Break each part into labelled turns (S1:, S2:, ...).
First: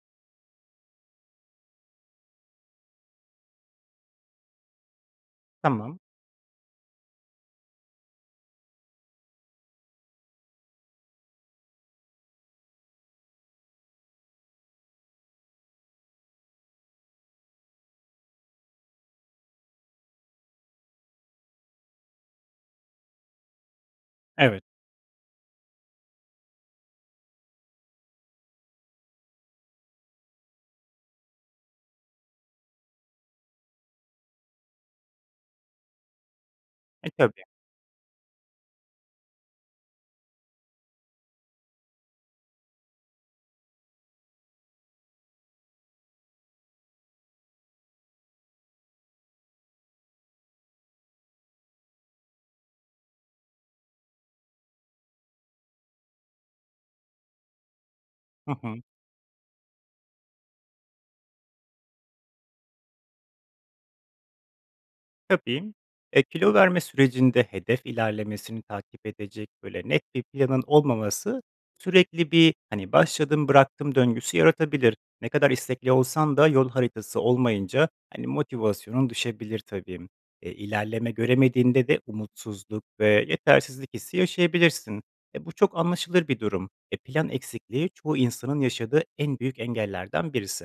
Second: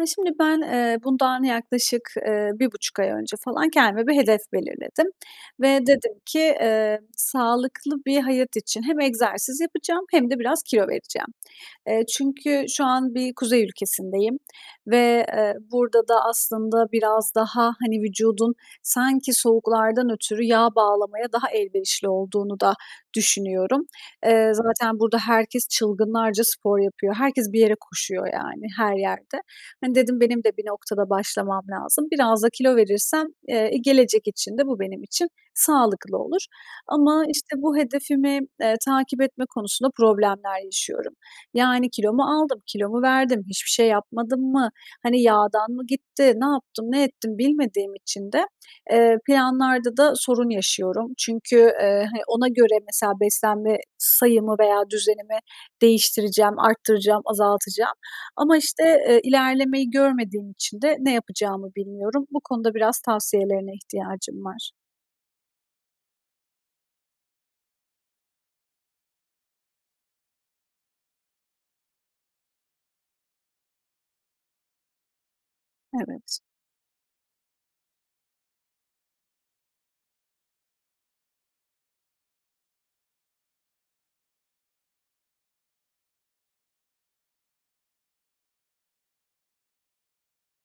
S1: Ya, şimdi ben, eee, bundan yaklaşık, eee, 1,5 ay önce falan kendime bir hedef belirledim ve
S2: Tamam.
S1: dedim ki, eee, sağlıklı bir hayat için hem egzersiz yapacağım hem de biraz kilo vereceğim. Eee, çünkü şu an bir kuzey ülkesindeyim ve, eee, burada da aslında biraz daha, hani, vücudun sanki soğuklardan ötürü yağ bağlamaya daha elverişli olduğunu da düşünüyorum. Eee,
S2: Evet.
S1: zaten burada herkes çılgınlarca spor yapıyor, herkes bir yere koşuyor, yani, her yerde. Hani, dedim benim de bir noktada başlamam lazım. Biraz da kilo verirsem, eee, gelecek için de bu benim için sağlıklı olur
S2: E,
S1: ama,
S2: tabii.
S1: işte, bu hedefimi, eee, takip etme konusunda problemler yaşıyorum. Yani, kilo mu aldım, kilo mu verdim, hiçbir şey yapmadım mı, hani, yağdan mı gitti, ne yaptım, ne ettim bilmediğim için de, eee, planlarda da sorun yaşıyorum. Çünkü, eee, hani, ona göre mesela beslenme sayımı veya düzenimi değiştireceğim, arttıracağım, azaltacağım
S2: Hı
S1: ama,
S2: hı.
S1: işte, eee, ilerlemeyi görmediğim için de ne yapacağımı bilmiyorum. Bu konuda biraz tavsiyelerine ihtiyacım var.
S2: Tabii. Eee, kilo verme sürecinde hedef ilerlemesini takip edecek böyle net bir planın olmaması sürekli bir, hani, başladım bıraktım döngüsü yaratabilir. Ne kadar istekli olsan
S1: Evet.
S2: da yol haritası olmayınca, hani, motivasyonun düşebilir tabii. Eee, ilerleme göremediğinde de umutsuzluk ve yetersizlik hissi yaşayabilirsin. Eee, bu çok anlaşılır bir durum. Eee, plan eksikliği çoğu insanın yaşadığı en büyük engellerden birisi.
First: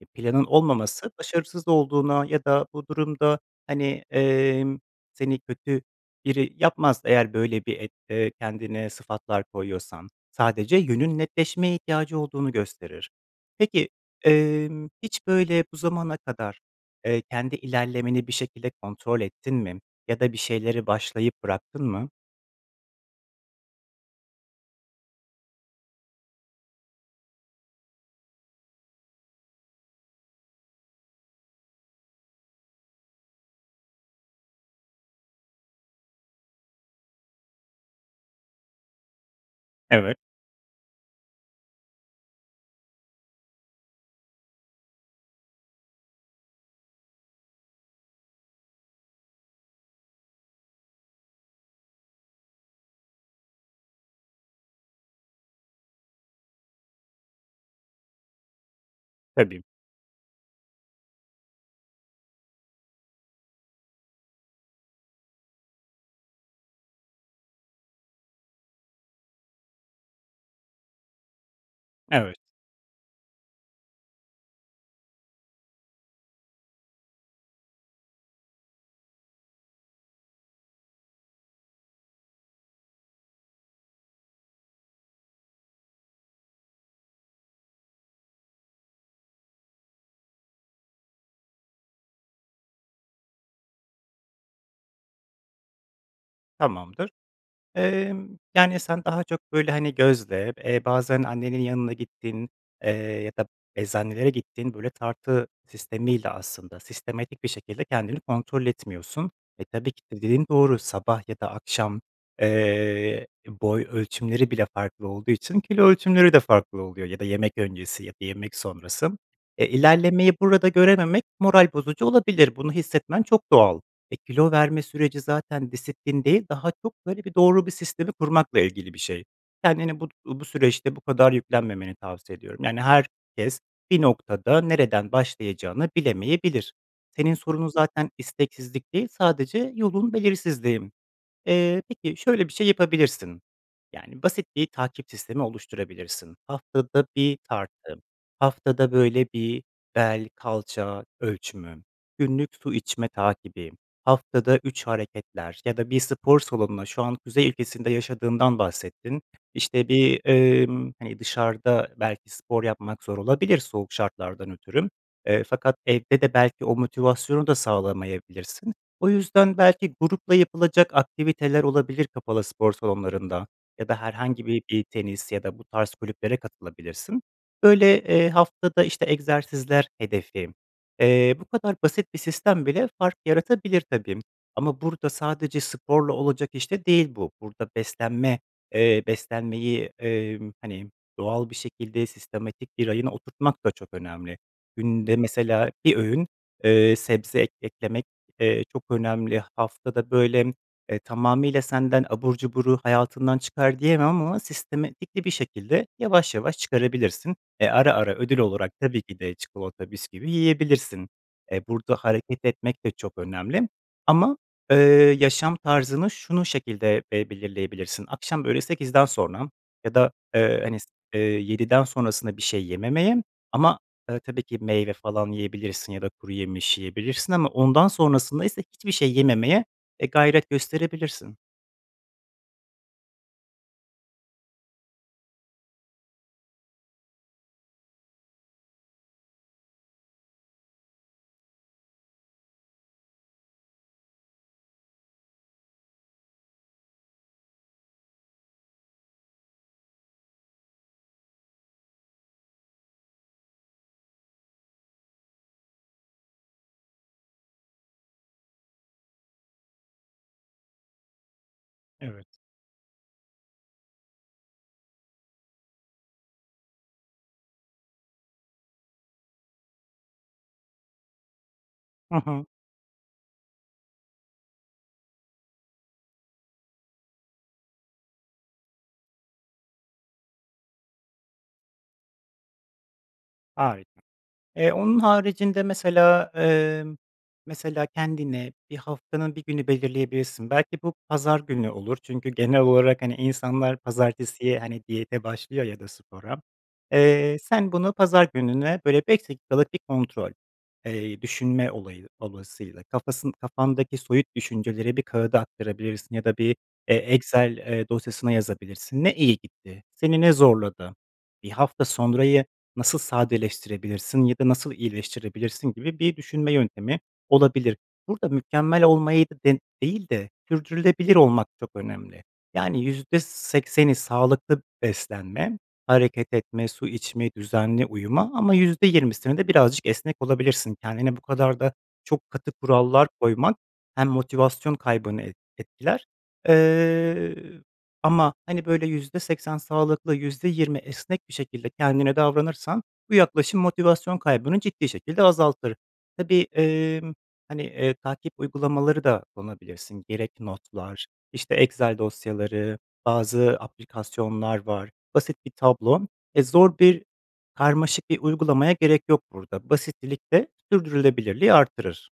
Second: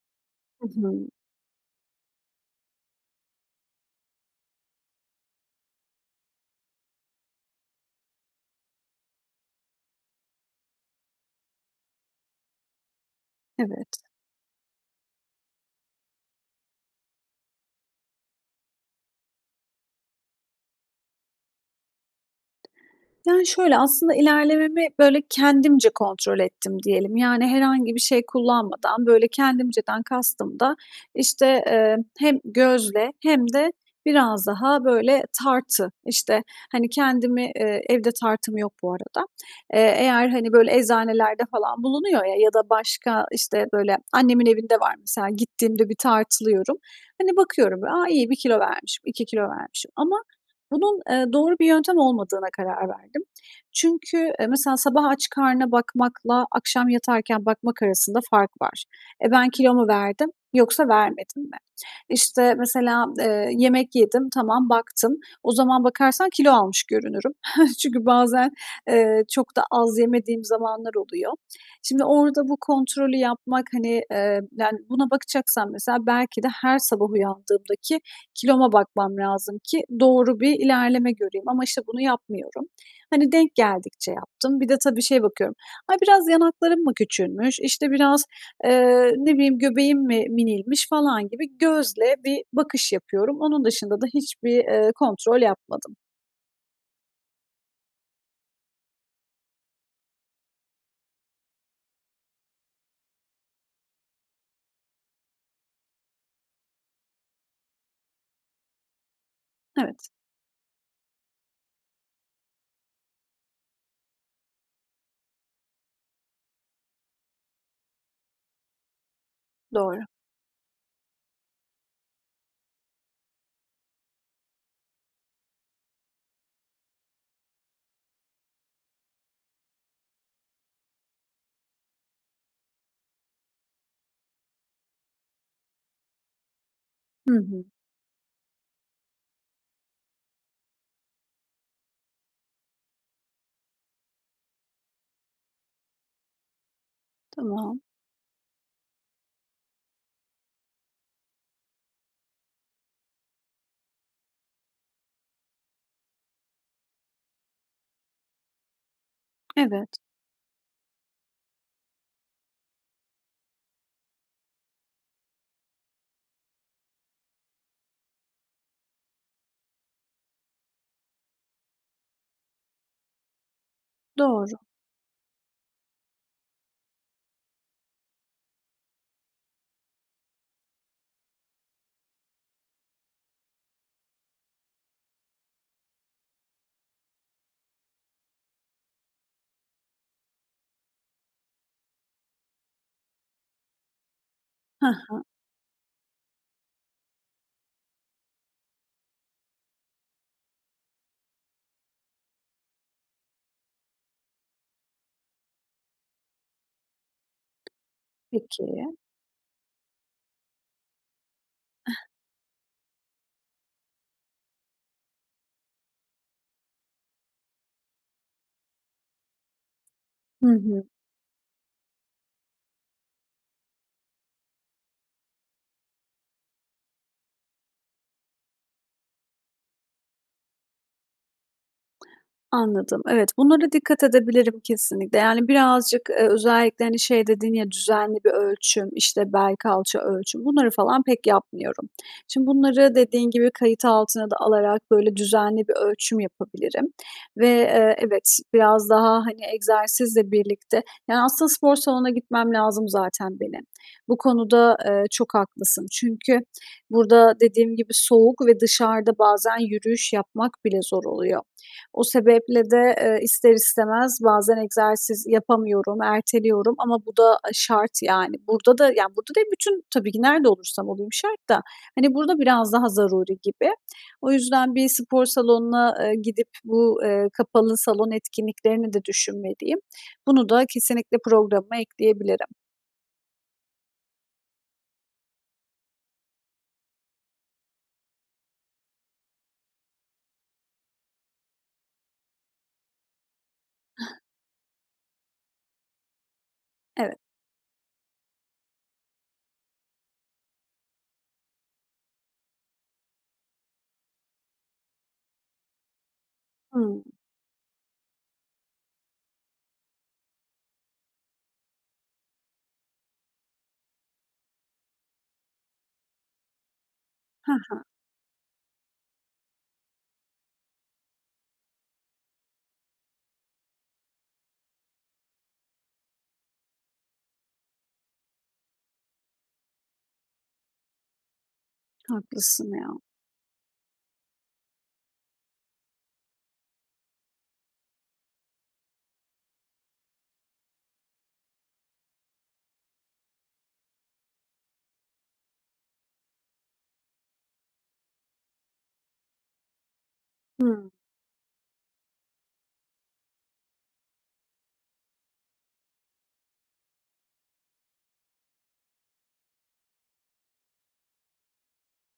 S2: Eee, planın
S1: Hı hı.
S2: olmaması başarısız olduğuna ya da bu durumda, hani, emm, seni kötü biri yapmaz; eğer böyle bir et eee, kendine sıfatlar koyuyorsan, sadece yönün netleşmeye ihtiyacı olduğunu gösterir. Peki,
S1: Evet.
S2: emm, hiç böyle bu zamana kadar, eee, kendi ilerlemeni bir şekilde kontrol ettin mi ya da bir şeyleri başlayıp bıraktın mı?
S1: Yani, şöyle aslında, ilerlememi böyle kendimce kontrol ettim diyelim. Yani, herhangi bir şey kullanmadan böyle; kendimceden kastım da işte, eee, hem gözle hem de biraz daha böyle tartı. İşte, hani, kendimi, eee, evde tartım yok bu arada. Eee,
S2: Evet.
S1: eğer, hani, böyle eczanelerde falan bulunuyor ya ya da başka işte, böyle annemin evinde var mesela, gittiğimde bir tartılıyorum. Hani, bakıyorum; a, 1 kilo vermişim, 2 kilo vermişim ama bunun, eee, doğru bir yöntem olmadığına karar verdim. Çünkü, eee, mesela sabah aç karnına bakmakla akşam yatarken bakmak arasında fark var. E, ben
S2: Tabii.
S1: kilo mu verdim yoksa vermedim mi? İşte, mesela, eee, yemek yedim, tamam, baktım. O zaman bakarsan kilo almış görünürüm. Çünkü bazen, eee, çok da az yemediğim zamanlar oluyor. Şimdi
S2: Evet.
S1: orada bu kontrolü yapmak, hani, eee, yani buna bakacaksam mesela belki de her sabah uyandığımdaki kiloma bakmam lazım ki doğru bir ilerleme göreyim ama işte bunu yapmıyorum. Hani, denk geldikçe yaptım, bir de, tabii, şeye bakıyorum. Ay, biraz yanaklarım mı küçülmüş; işte, biraz, eee, ne bileyim göbeğim mi minilmiş falan gibi gözle bir bakış yapıyorum. Onun dışında da hiçbir, eee, kontrol yapmadım.
S2: Tamamdır, emm, yani, sen daha çok, böyle, hani, gözle, eee, bazen annenin yanına gittiğin, eee, ya da eczanelere gittiğin böyle tartı sistemiyle aslında sistematik bir şekilde kendini kontrol etmiyorsun. E, tabii ki
S1: Evet.
S2: de dediğin doğru, sabah ya da akşam, eee, boy ölçümleri bile farklı olduğu için kilo ölçümleri de farklı oluyor ya da yemek öncesi ya da yemek sonrası. Eee,
S1: Doğru.
S2: ilerlemeyi burada görememek moral bozucu olabilir, bunu hissetmen çok doğal. Eee, kilo verme süreci zaten disiplin değil, daha çok böyle bir doğru bir sistemi kurmakla ilgili bir şey. Kendini but uuu, bu süreçte bu kadar yüklenmemeni tavsiye ediyorum. Yani, herkes bir noktada nereden başlayacağını bilemeyebilir. Senin
S1: Hı hı.
S2: sorunun zaten isteksizlik değil, sadece yolun belirsizliği. Eee, peki, şöyle bir şey yapabilirsin, yani, basit bir takip sistemi oluşturabilirsin, haftada bir
S1: Tamam.
S2: tartı, haftada, böyle, bir bel, kalça ölçümü, günlük su içme takibi, haftada 3 hareketler ya da bir spor salonuna, şu an kuzey ülkesinde yaşadığından bahsettin. İşte,
S1: Evet.
S2: bir, emm, hani, dışarıda belki spor yapmak zor olabilir soğuk şartlardan ötürü, eee, fakat evde de belki o motivasyonu da sağlamayabilirsin. O yüzden belki grupla yapılacak aktiviteler olabilir kapalı spor salonlarında ya da herhangi
S1: Doğru.
S2: bir bir tenis ya da bu tarz kulüplere katılabilirsin. Böyle, eee, haftada, işte, egzersizler hedefi, eee, bu kadar basit bir sistem bile fark yaratabilir tabii ama burada sadece sporla olacak iş de değil bu. Burada beslenme, eee, beslenmeyi, emm, hani, doğal bir şekilde sistematik bir rayına oturtmak da çok önemli.
S1: Hı
S2: Günde
S1: hı.
S2: mesela bir öğün, eee, sebze ek eklemek, eee, çok önemli. Haftada, böyle, eee, tamamıyla senden abur cuburu hayatından çıkar diyemem ama sistematikli bir şekilde yavaş yavaş çıkarabilirsin. Eee, ara ara ödül olarak
S1: Peki.
S2: tabii ki de çikolata, bisküvi yiyebilirsin. Eee, burada hareket etmek de çok önemli ama, eee, yaşam tarzını, şunu şekilde be belirleyebilirsin, akşam, böyle, 8'den sonra ya da,
S1: Hı
S2: eee, hani,
S1: hı.
S2: s eee, 7'den sonrasına bir şey yememeye ama, eee, tabii ki meyve falan yiyebilirsin ya da kuruyemiş yiyebilirsin ama ondan sonrasındaysa hiçbir şey yememeye, eee, gayret gösterebilirsin.
S1: Anladım. Evet. Bunlara dikkat edebilirim kesinlikle, yani, birazcık, eee, özellikle, hani, şey dedin ya, düzenli bir ölçüm, işte, bel, kalça ölçüm bunları falan pek yapmıyorum. Şimdi bunları dediğin gibi kayıt altına da alarak, böyle, düzenli bir ölçüm yapabilirim ve, eee, evet, biraz daha, hani, egzersizle birlikte, yani, aslında spor salonuna gitmem lazım zaten benim. Bu konuda, eee, çok haklısın çünkü burada dediğim gibi soğuk ve dışarıda bazen yürüyüş yapmak bile zor oluyor. O
S2: Evet.
S1: sebeple de, eee, ister istemez bazen egzersiz yapamıyorum, erteliyorum ama bu da, aaa, şart yani. Burada da, yani, burada değil bütün tabii ki nerede olursam olayım şart da, hani,
S2: Hı
S1: burada
S2: hı.
S1: biraz daha zaruri gibi. O yüzden bir spor salonuna, eee, gidip bu, eee, kapalı salon etkinliklerini de düşünmeliyim. Bunu da kesinlikle programıma ekleyebilirim.
S2: Harika. Eee, onun haricinde mesela, emm, mesela kendine bir haftanın 1 günü belirleyebilirsin. Belki bu pazar günü olur çünkü genel olarak, hani, insanlar pazartesiye, hani, diyete başlıyor ya da spora.
S1: Evet.
S2: Eee, sen bunu pazar gününe, böyle, 5 dakikalık bir kontrol. Eee, düşünme olayı dolayısıyla, kafası kafandaki soyut düşünceleri bir kağıda aktarabilirsin ya da bir, eee,
S1: Hımm.
S2: Excel, eee, dosyasına yazabilirsin. Ne iyi gitti, seni ne zorladı, 1 hafta sonrayı nasıl sadeleştirebilirsin ya da nasıl iyileştirebilirsin gibi bir düşünme yöntemi
S1: Hı
S2: olabilir.
S1: hı.
S2: Burada mükemmel olmayı de değil de sürdürülebilir olmak çok önemli. Yani, %80'i sağlıklı beslenmek, hareket etmek, su içmek, düzenli uyumak ama %20'sini de birazcık esnek olabilirsin. Kendine bu kadar da çok katı
S1: Haklısın ya.
S2: kurallar koymak hem motivasyon kaybını et etkiler. Eee, ama, hani, böyle, %80 sağlıklı, %20 esnek bir şekilde kendine davranırsan bu yaklaşım motivasyon kaybını ciddi şekilde azaltır. Tabii, emm, hani, eee, takip uygulamaları da kullanabilirsin. Gerek
S1: Hımm.
S2: notlar, işte, Excel dosyaları, bazı aplikasyonlar var, basit bir tablo. E, zor bir, karmaşık bir uygulamaya gerek yok burada. Basitlilik de sürdürülebilirliği arttırır.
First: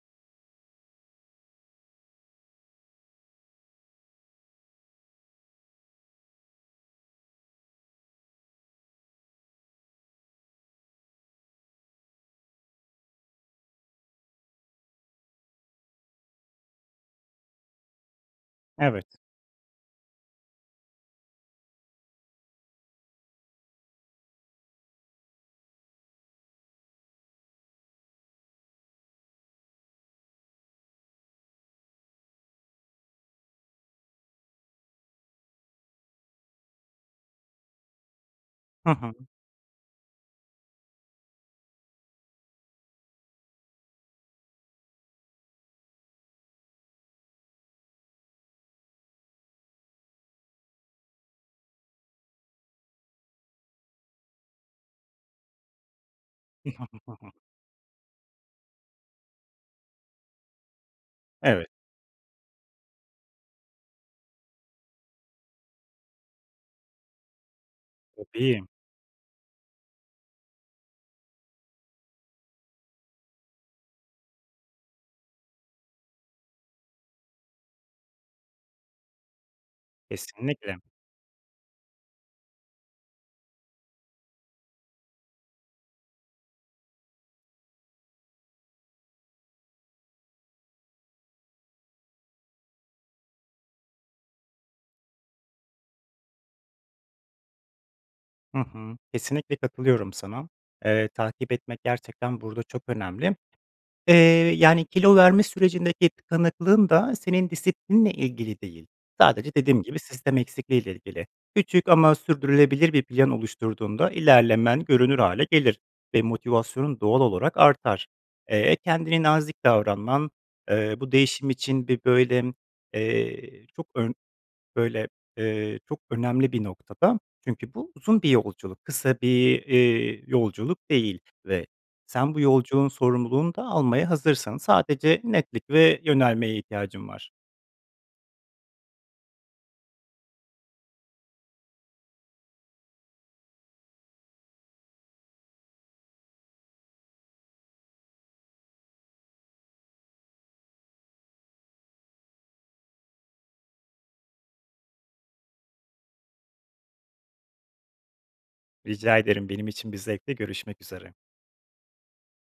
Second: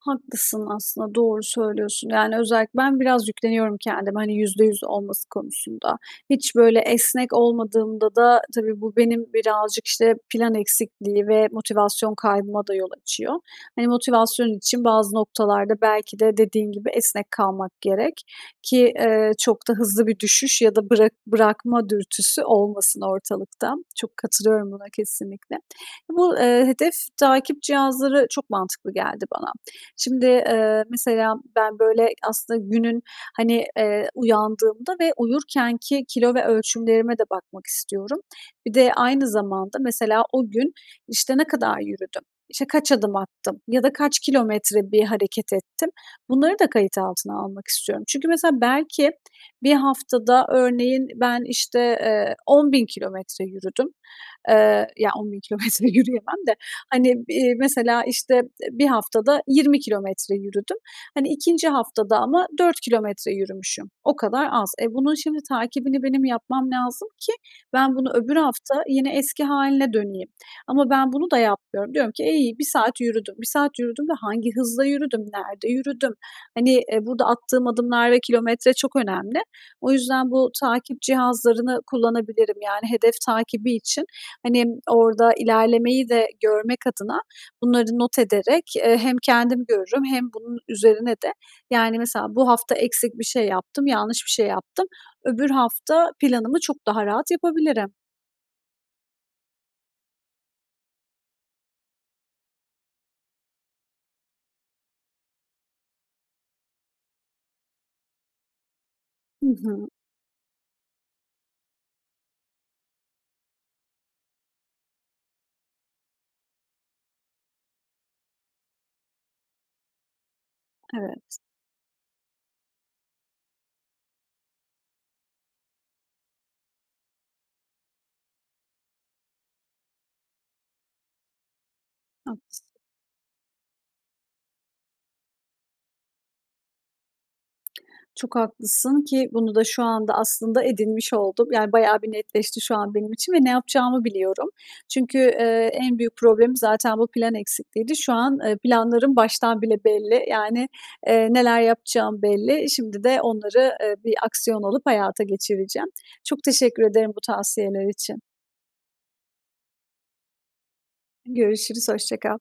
S1: Haklısın aslında, doğru söylüyorsun; yani, özellikle ben biraz yükleniyorum kendime, hani, %100 olması konusunda. Hiç böyle esnek olmadığımda da, tabii, bu benim birazcık, işte, plan eksikliği ve motivasyon kaybıma da yol açıyor. Hani, motivasyon için bazı noktalarda belki de, dediğin gibi, esnek kalmak gerek ki,
S2: Evet.
S1: eee, çok da hızlı bir düşüş ya da bırak bırakma dürtüsü olmasın ortalıkta. Çok katılıyorum buna, kesinlikle. Bu, eee, hedef takip cihazları çok mantıklı geldi bana. Şimdi, eee, mesela ben böyle aslında günün, hani, eee, uyandığımda ve uyurkenki kilo ve ölçümlerime de bakmak istiyorum. Bir
S2: Hı
S1: de
S2: hı.
S1: aynı zamanda, mesela, o gün, işte, ne kadar yürüdüm? İşte, kaç adım attım? Ya da kaç kilometre bir hareket ettim? Bunları da kayıt altına almak istiyorum. Çünkü, mesela, belki 1 haftada, örneğin, ben, işte, eee, 10 bin kilometre yürüdüm. Eee, ya 10 bin kilometre yürüyemem de, hani, bi mesela, işte, 1 haftada 20 kilometre yürüdüm. Hani, 2.
S2: Evet.
S1: haftada ama 4 kilometre yürümüşüm. O kadar az. E, bunun şimdi takibini benim yapmam lazım ki ben bunu öbür
S2: Tabii.
S1: hafta yine eski hâline döneyim. Ama ben bunu da yapmıyorum. Diyorum ki, e, iyi, 1 saat yürüdüm. 1 saat yürüdüm ve hangi hızla yürüdüm, nerede yürüdüm? Hani, eee, burada attığım adımlar ve kilometre çok önemli. O yüzden bu
S2: Kesinlikle.
S1: takip cihazlarını kullanabilirim; yani, hedef takibi için, hani, orada ilerlemeyi de görmek adına bunları not ederek, eee, hem kendim görürüm hem bunun üzerine de, yani, mesela bu hafta eksik bir şey yaptım, yanlış bir şey yaptım, öbür hafta planımı çok daha rahat yapabilirim.
S2: Hı hı. Kesinlikle katılıyorum sana. Eee, takip etmek gerçekten burada çok önemli, eee, yani kilo verme sürecindeki tıkanıklığın da senin disiplinle ilgili değil,
S1: Hı
S2: sadece dediğim
S1: hı.
S2: gibi sistem eksikliği ile ilgili. Küçük ama sürdürülebilir bir plan oluşturduğunda ilerlemen görünür hâle gelir ve motivasyonun doğal olarak artar. Eee, kendine nazik davranman, eee, bu
S1: Evet.
S2: değişim için, bi böyle, eee, çok ön böyle, eee, çok önemli bir noktada; çünkü bu uzun bir yolculuk, kısa bir, eee, yolculuk değil ve sen bu
S1: Haklısın.
S2: yolculuğun sorumluluğunu da almaya hazırsın, sadece netlik ve yönelmeye ihtiyacın var.
S1: Çok haklısın ki bunu da şu anda aslında edinmiş oldum. Yani, bayağı bir netleşti şu an benim için ve ne yapacağımı biliyorum. Çünkü, eee, en büyük problemim zaten bu plan eksikliğiydi. Şu an, eee, planlarım baştan bile belli. Yani, eee, neler yapacağım belli. Şimdi de onları, eee, bir aksiyon alıp hayata geçireceğim. Çok teşekkür ederim bu tavsiyeler için.
S2: Rica ederim. Benim için bir zevkti. Görüşmek üzere.
S1: Görüşürüz, hoşça kal.